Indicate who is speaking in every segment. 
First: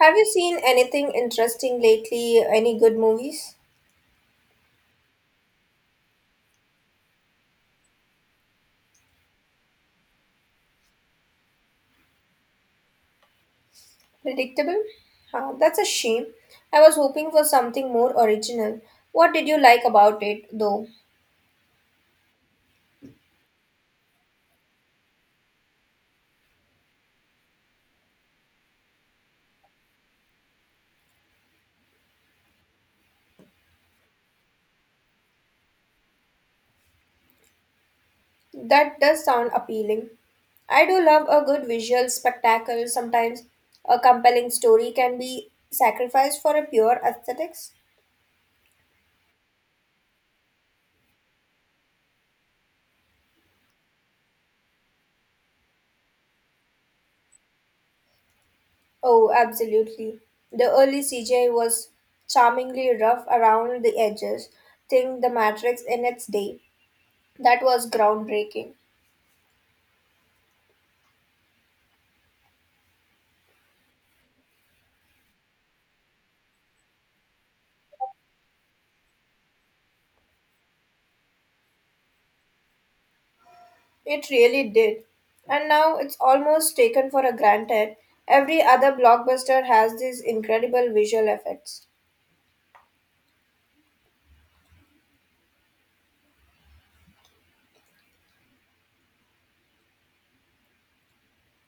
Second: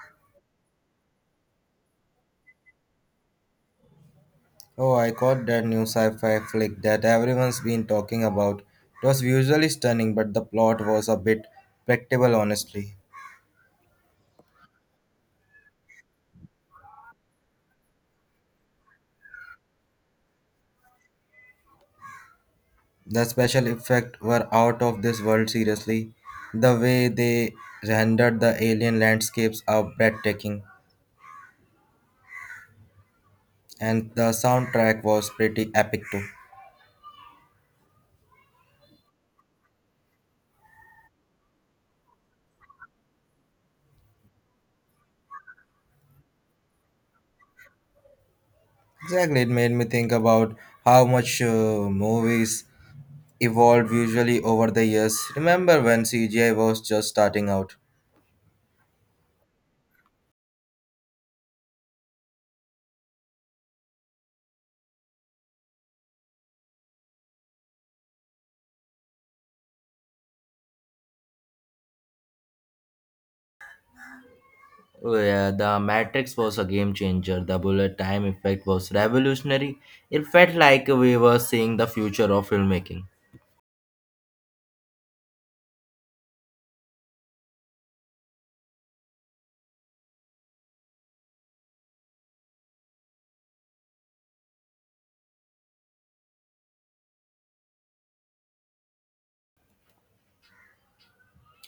Speaker 1: Have you seen anything interesting lately? Any good movies?
Speaker 2: Oh, I caught that new sci-fi flick that everyone's been talking about. It was visually stunning, but the plot was a bit predictable, honestly.
Speaker 1: Predictable? Huh, that's a shame. I was hoping for something more original. What did you like about it, though?
Speaker 2: The special effects were out of this world, seriously. The way they rendered the alien landscapes are breathtaking, and the soundtrack was pretty epic too.
Speaker 1: That does sound appealing. I do love a good visual spectacle. Sometimes a compelling story can be sacrificed for a pure aesthetics.
Speaker 2: Exactly, it made me think about how much movies evolved visually over the years. Remember when CGI was just starting out?
Speaker 1: Oh, absolutely. The early CGI was charmingly rough around the edges. Think the Matrix in its day. That was groundbreaking.
Speaker 2: Yeah, the Matrix was a game changer. The bullet time effect was revolutionary. It felt like we were seeing the future of filmmaking.
Speaker 1: It really did. And now it's almost taken for a granted. Every other blockbuster has these incredible visual effects.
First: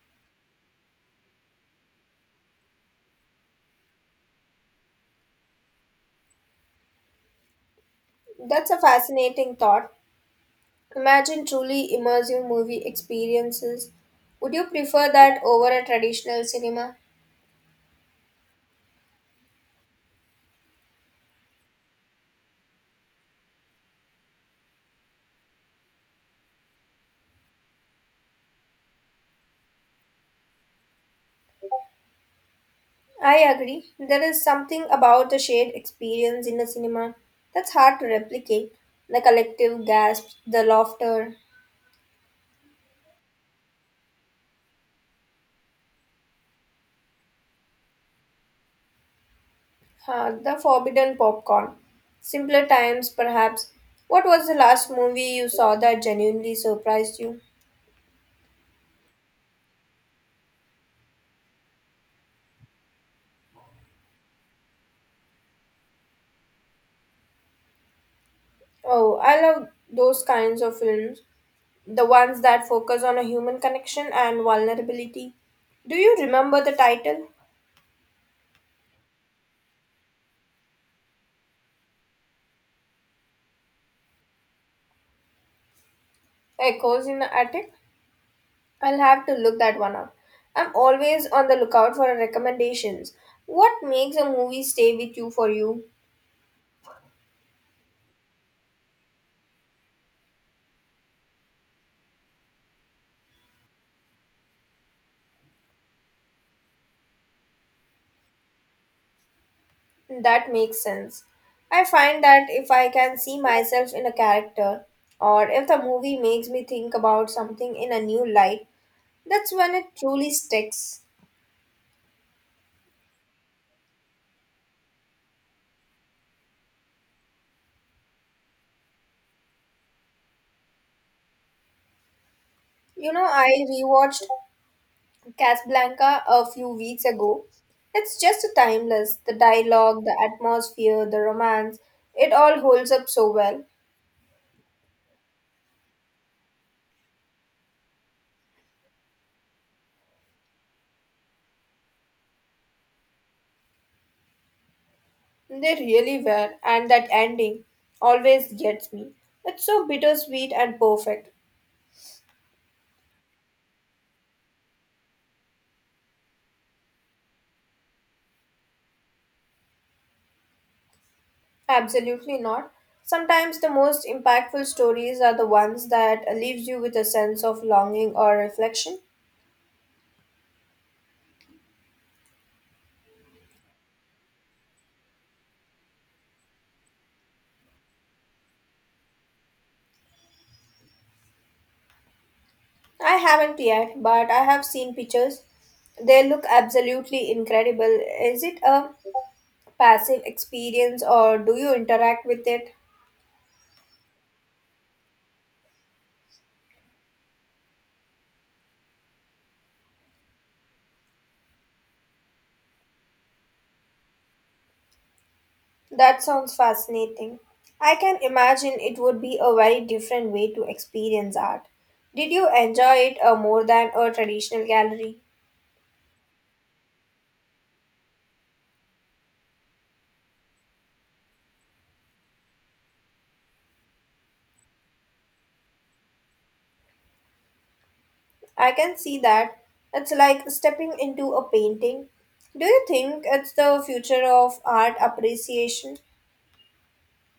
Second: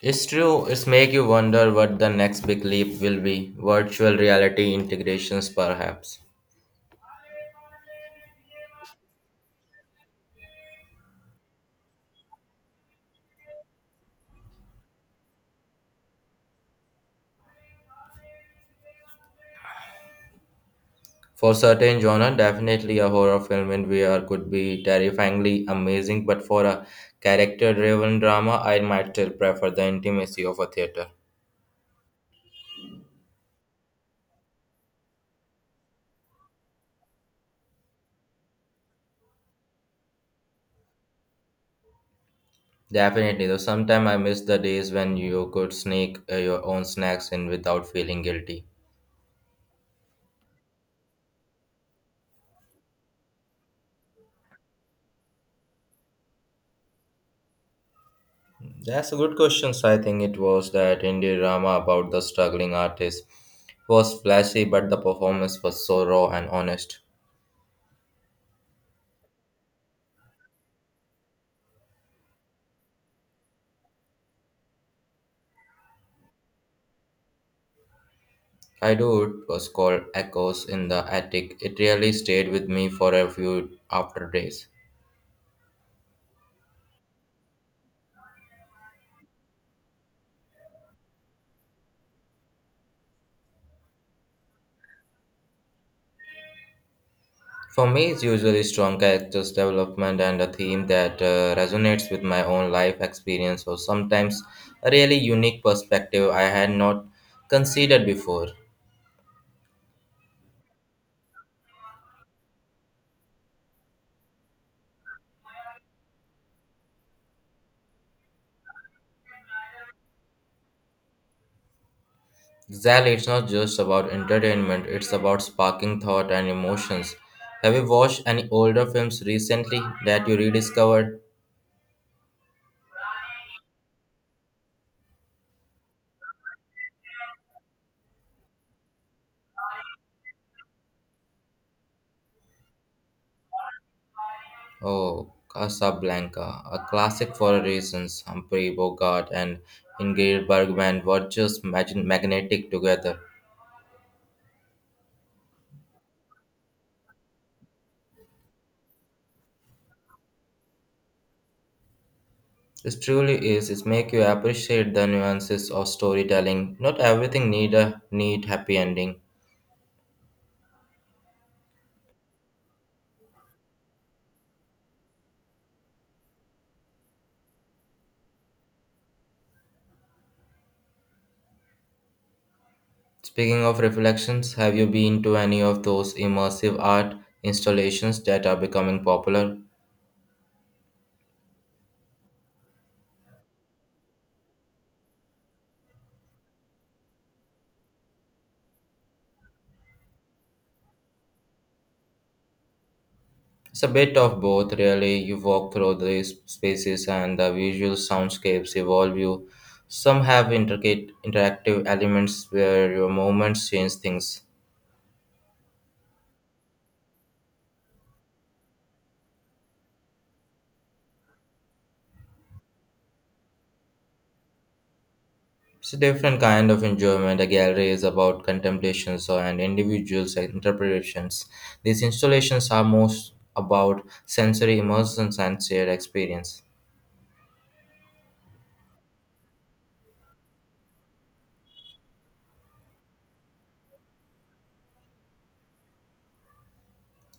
Speaker 2: It's true, it's make you wonder what the next big leap will be. Virtual reality integrations perhaps.
Speaker 1: That's a fascinating thought. Imagine truly immersive movie experiences. Would you prefer that over a traditional cinema?
Speaker 2: For certain genre, definitely a horror film in VR could be terrifyingly amazing, but for a character-driven drama, I might still prefer the intimacy of a theater.
Speaker 1: I agree. There is something about the shared experience in a cinema that's hard to replicate. The collective gasps, the laughter.
Speaker 2: Definitely, though sometimes I miss the days when you could sneak your own snacks in without feeling guilty.
Speaker 1: Huh, the forbidden popcorn. Simpler times, perhaps. What was the last movie you saw that genuinely surprised you?
Speaker 2: That's a good question. So I think it was that indie drama about the struggling artist. It was flashy, but the performance was so raw and honest.
Speaker 1: Oh, I love those kinds of films. The ones that focus on a human connection and vulnerability. Do you remember the title?
Speaker 2: I do, it was called Echoes in the Attic. It really stayed with me for a few after days.
Speaker 1: Echoes in the Attic? I'll have to look that one up. I'm always on the lookout for recommendations. What makes a movie stay with you for you?
Speaker 2: For me, it's usually strong characters development and a theme that resonates with my own life experience, or sometimes a really unique perspective I had not considered before.
Speaker 1: That makes sense. I find that if I can see myself in a character, or if the movie makes me think about something in a new light, that's when it truly sticks.
Speaker 2: Exactly, it's not just about entertainment, it's about sparking thought and emotions. Have you watched any older films recently that you rediscovered?
Speaker 1: You know, I rewatched Casablanca a few weeks ago. It's just timeless. The dialogue, the atmosphere, the romance, it all holds up so well.
Speaker 2: Oh, Casablanca, a classic for a reasons. Humphrey Bogart and Ingrid Bergman were just magnetic together.
Speaker 1: They really were, and that ending always gets me. It's so bittersweet and perfect.
Speaker 2: This truly is. It makes you appreciate the nuances of storytelling. Not everything need a neat happy ending.
Speaker 1: Absolutely not. Sometimes the most impactful stories are the ones that leaves you with a sense of longing or reflection.
Speaker 2: Speaking of reflections, have you been to any of those immersive art installations that are becoming popular?
Speaker 1: I haven't yet, but I have seen pictures. They look absolutely incredible. Is it a passive experience or do you interact with it?
Speaker 2: It's a bit of both, really. You walk through these spaces and the visual soundscapes evolve you. Some have intricate interactive elements where your movements change things.
Speaker 1: That sounds fascinating. I can imagine it would be a very different way to experience art. Did you enjoy it more than a traditional gallery?
Speaker 2: It's a different kind of enjoyment. A gallery is about and individuals' interpretations. These installations are most about sensory immersions and shared experience.
Speaker 1: I can see that. It's like stepping into a painting. Do you think it's the future of art appreciation?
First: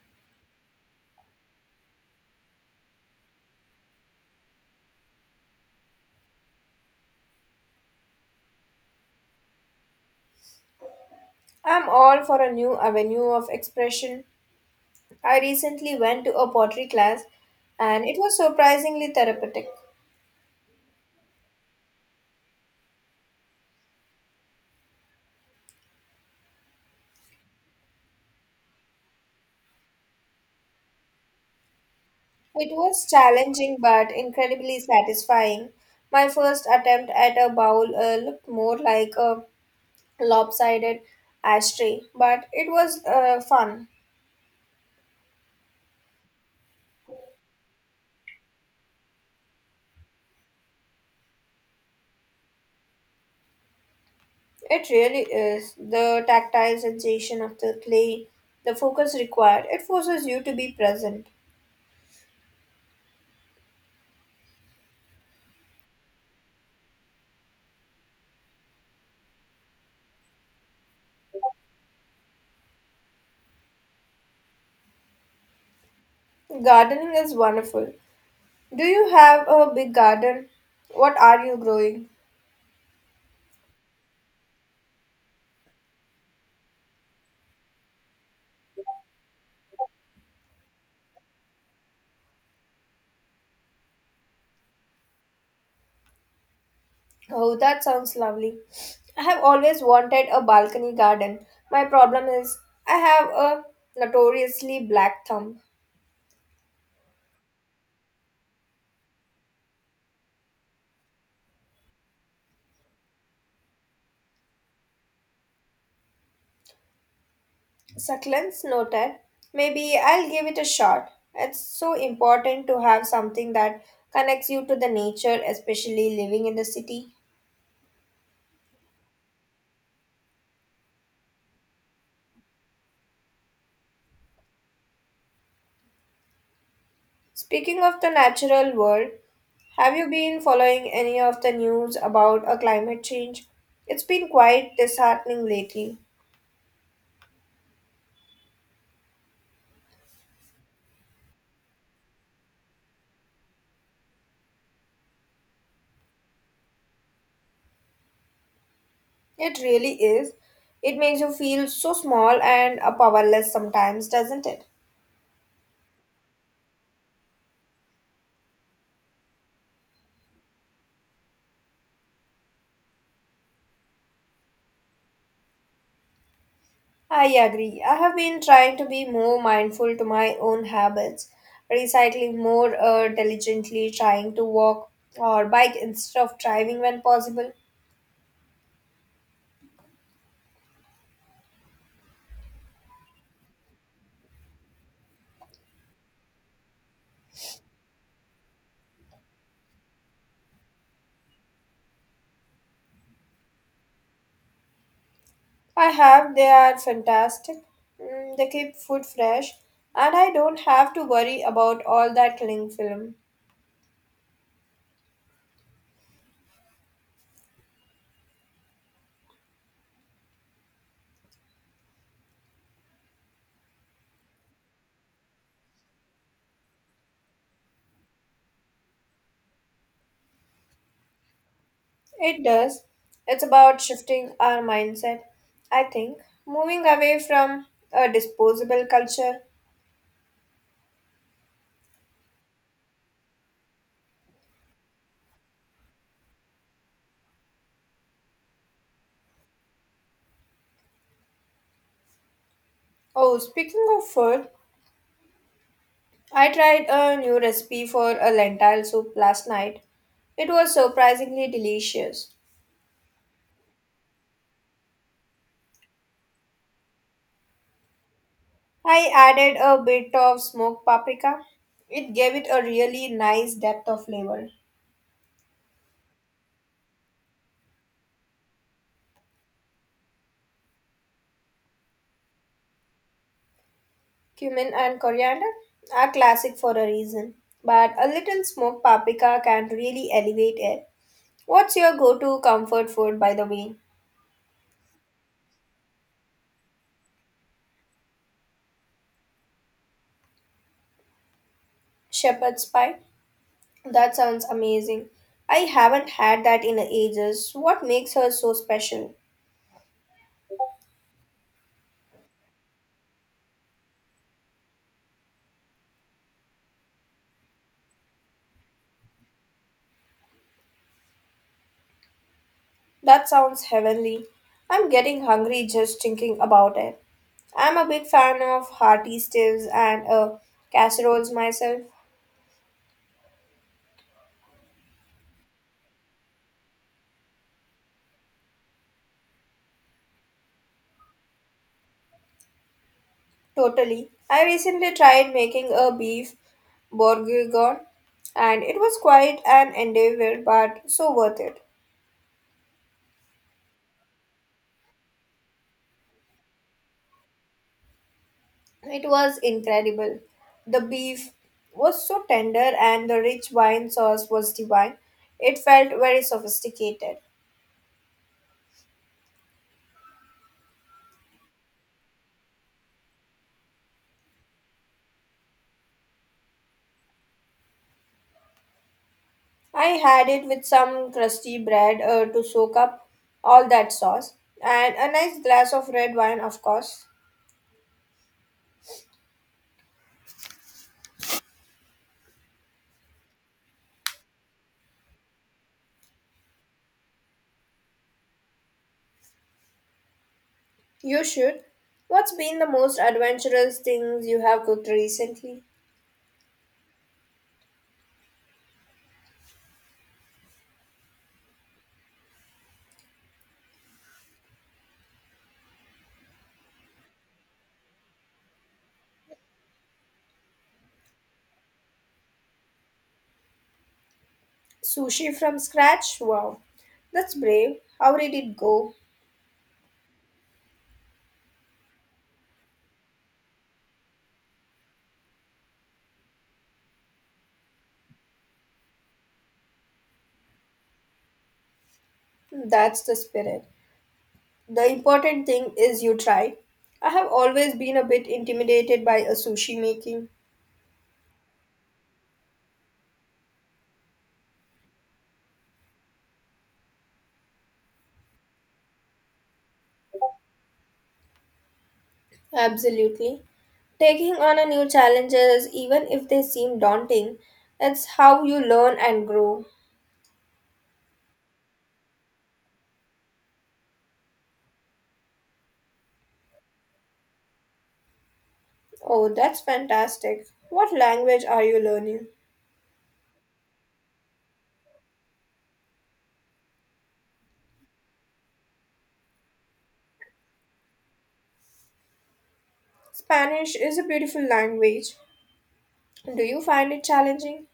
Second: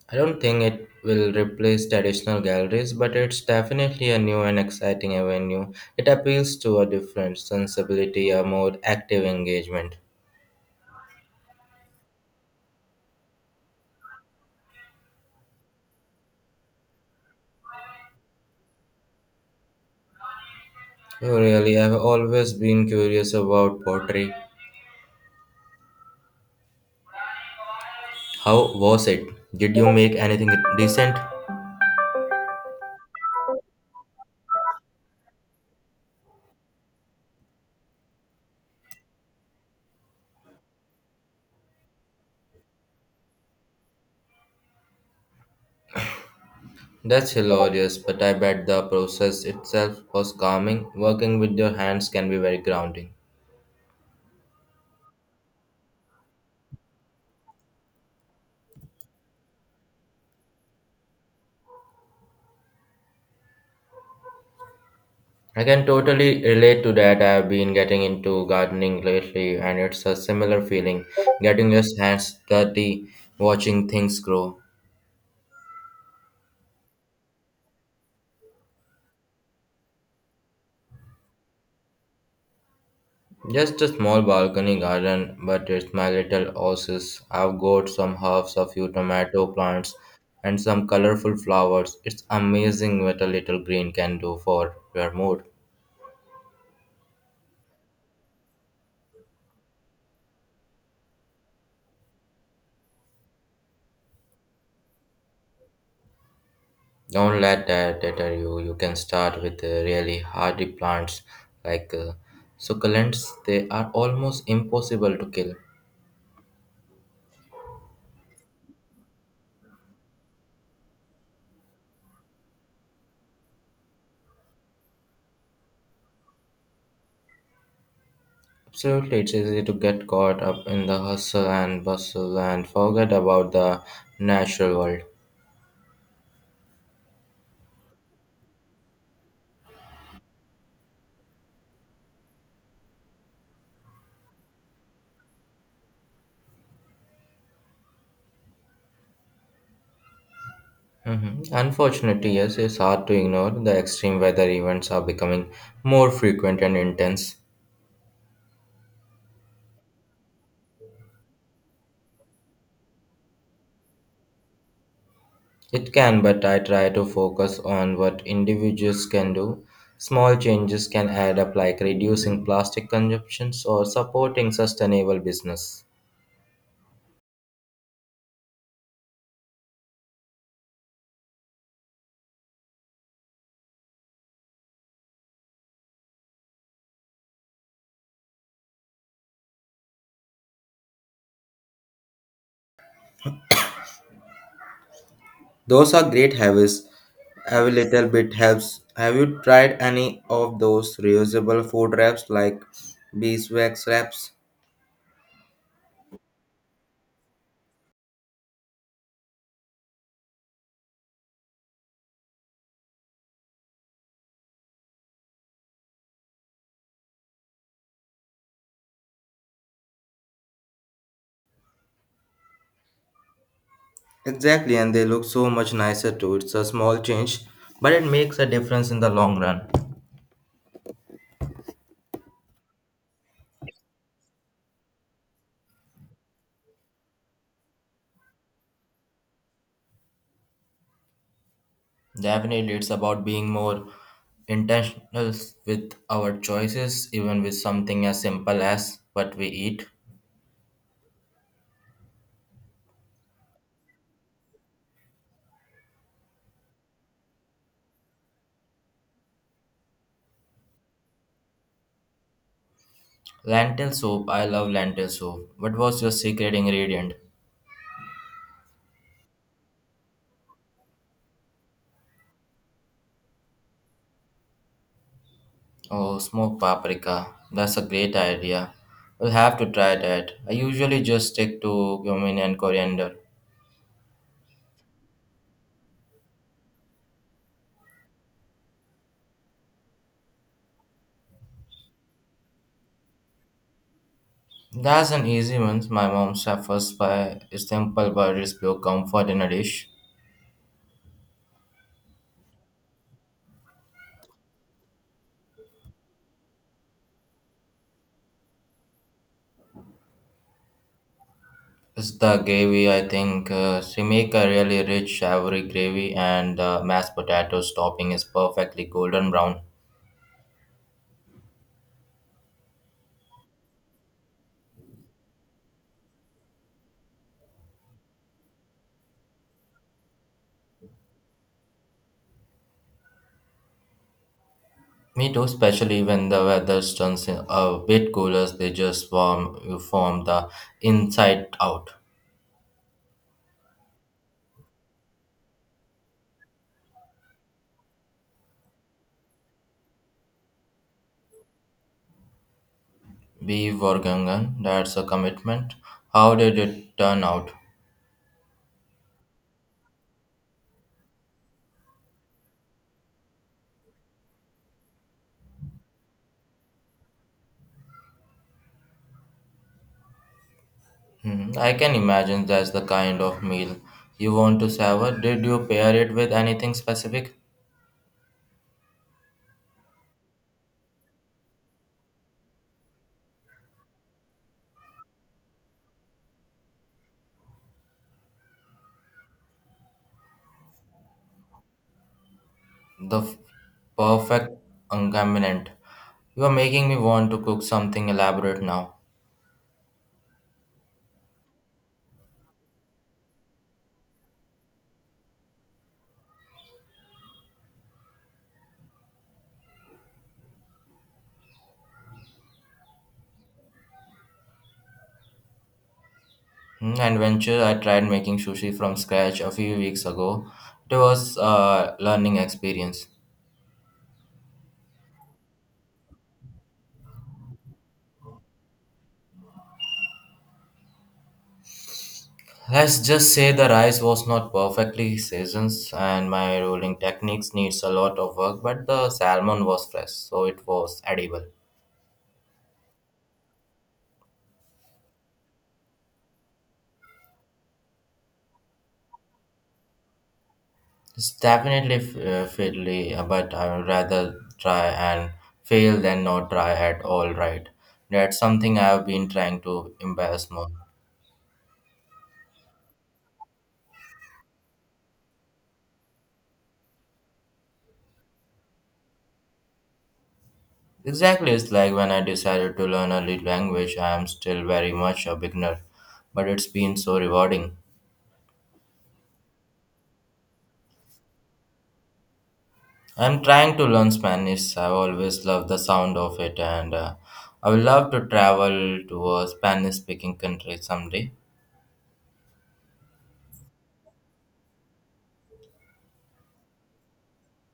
Speaker 2: I don't think it will replace traditional galleries, but it's definitely a new and exciting avenue. It appeals to a different sensibility, a more active engagement.
Speaker 1: I'm all for a new avenue of expression. I recently went to a pottery class and it was surprisingly therapeutic.
Speaker 2: Oh, really, I've always been curious about pottery. How was it? Did you make anything decent?
Speaker 1: It was challenging but incredibly satisfying. My first attempt at a bowl looked more like a lopsided ashtray, but it was fun.
Speaker 2: That's hilarious, but I bet the process itself was calming. Working with your hands can be very grounding.
Speaker 1: It really is. The tactile sensation of the clay, the focus required, it forces you to be present.
Speaker 2: I can totally relate to that. I've been getting into gardening lately, and it's a similar feeling, getting your hands dirty, watching things grow.
Speaker 1: Gardening is wonderful. Do you have a big garden? What are you growing?
Speaker 2: Just a small balcony garden, but it's my little oasis. I've got some herbs, a few tomato plants, and some colorful flowers. It's amazing what a little green can do for your mood.
Speaker 1: Oh, that sounds lovely. I have always wanted a balcony garden. My problem is, I have a notoriously black thumb.
Speaker 2: Don't let that deter you. You can start with really hardy plants like succulents. They are almost impossible to kill.
Speaker 1: Succulents noted. Maybe I'll give it a shot. It's so important to have something that connects you to the nature, especially living in the city.
Speaker 2: Absolutely, it's easy to get caught up in the hustle and bustle and forget about the natural world.
Speaker 1: Speaking of the natural world, have you been following any of the news about a climate change? It's been quite disheartening lately.
Speaker 2: Mhm. Unfortunately, yes, it's hard to ignore. The extreme weather events are becoming more frequent and intense.
Speaker 1: It really is. It makes you feel so small and powerless sometimes, doesn't it?
Speaker 2: It can, but I try to focus on what individuals can do. Small changes can add up, like reducing plastic consumptions or supporting sustainable business.
Speaker 1: I agree. I have been trying to be more mindful to my own habits, recycling more diligently, trying to walk or bike instead of driving when possible.
Speaker 2: Those are great habits. Every little bit helps. Have you tried any of those reusable food wraps like beeswax wraps?
Speaker 1: I have, they are fantastic. Mm, they keep food fresh, and I don't have to worry about all that cling film.
Speaker 2: Exactly, and they look so much nicer too. It's a small change, but it makes a difference in the long run.
Speaker 1: It does. It's about shifting our mindset, I think, moving away from a disposable culture.
Speaker 2: Definitely, it's about being more intentional with our choices, even with something as simple as what we eat.
Speaker 1: Oh, speaking of food, I tried a new recipe for a lentil soup last night. It was surprisingly delicious.
Speaker 2: Lentil soup, I love lentil soup. What was your secret ingredient?
Speaker 1: I added a bit of smoked paprika. It gave it a really nice depth of flavor.
Speaker 2: Oh, smoked paprika. That's a great idea. We'll have to try that. I usually just stick to cumin and coriander.
Speaker 1: Cumin and coriander are classic for a reason, but a little smoked paprika can really elevate it. What's your go to comfort food, by the way?
Speaker 2: That's an easy one. My mom suffers by a simple but pure comfort in a dish.
Speaker 1: Shepherd's pie? That sounds amazing. I haven't had that in ages. What makes her so special?
Speaker 2: It's the gravy, I think. She make a really rich, savory gravy, and the mashed potatoes topping is perfectly golden brown.
Speaker 1: That sounds heavenly. I'm getting hungry just thinking about it. I'm a big fan of hearty stews and casseroles myself.
Speaker 2: Me too, especially when the weather turns a bit cooler, they just form the inside out.
Speaker 1: Totally. I recently tried making a beef bourguignon and it was quite an endeavor but so worth it.
Speaker 2: Beef Gangan, that's a commitment. How did it turn out?
Speaker 1: It was incredible. The beef was so tender and the rich wine sauce was divine. It felt very sophisticated.
Speaker 2: Hmm, I can imagine that's the kind of meal you want to savor. Did you pair it with anything specific?
Speaker 1: I had it with some crusty bread to soak up all that sauce, and a nice glass of red wine, of course.
Speaker 2: The f- Perfect accompaniment. You are making me want to cook something elaborate now.
Speaker 1: You should. What's been the most adventurous things you have cooked recently?
Speaker 2: Hmm, and venture, I tried making sushi from scratch a few weeks ago. It was a learning experience.
Speaker 1: Sushi from scratch? Wow, that's brave. How did it go?
Speaker 2: Let's just say the rice was not perfectly seasoned, and my rolling techniques needs a lot of work, but the salmon was fresh, so it was edible.
Speaker 1: That's the spirit. The important thing is you try. I have always been a bit intimidated by a sushi making.
Speaker 2: It's definitely fiddly, but I would rather try and fail than not try at all, right? That's something I've been trying to embrace more.
Speaker 1: Absolutely. Taking on a new challenges, even if they seem daunting, it's how you learn and grow.
Speaker 2: Exactly, it's like when I decided to learn a language, I am still very much a beginner, but it's been so rewarding.
Speaker 1: Oh, that's fantastic. What language are you learning?
Speaker 2: I'm trying to learn Spanish, I've always loved the sound of it, and I would love to travel to a Spanish speaking country someday.
Speaker 1: Spanish is a beautiful language. Do you find it challenging?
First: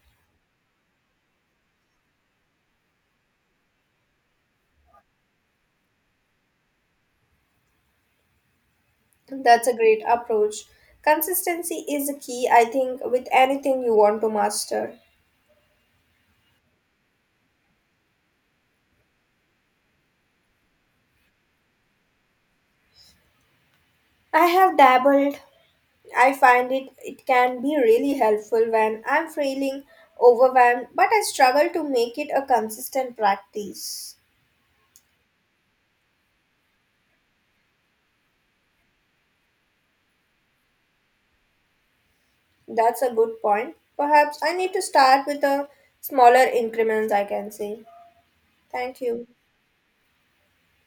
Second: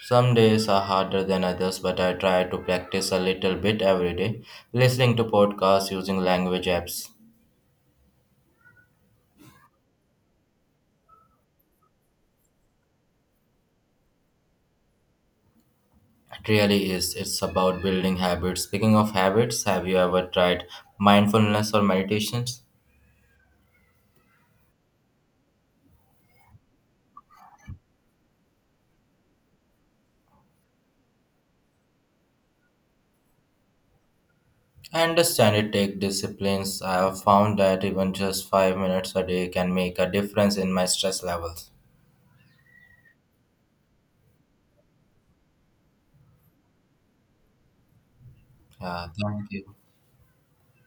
Speaker 2: Some days are harder than others, but I try to practice a little bit every day, listening to podcasts, using language apps.
Speaker 1: That's a great approach. Consistency is a key, I think, with anything you want to master.
Speaker 2: It really is. It's about building habits. Speaking of habits, have you ever tried mindfulness or meditations?
Speaker 1: I have dabbled, I find it can be really helpful when I'm feeling overwhelmed, but I struggle to make it a consistent practice.
Speaker 2: I understand it takes disciplines. I have found that even just 5 minutes a day can make a difference in my stress levels.
Speaker 1: That's a good point. Perhaps I need to start with a smaller increments I can say. Thank
Speaker 2: Yeah,
Speaker 1: you.
Speaker 2: thank you.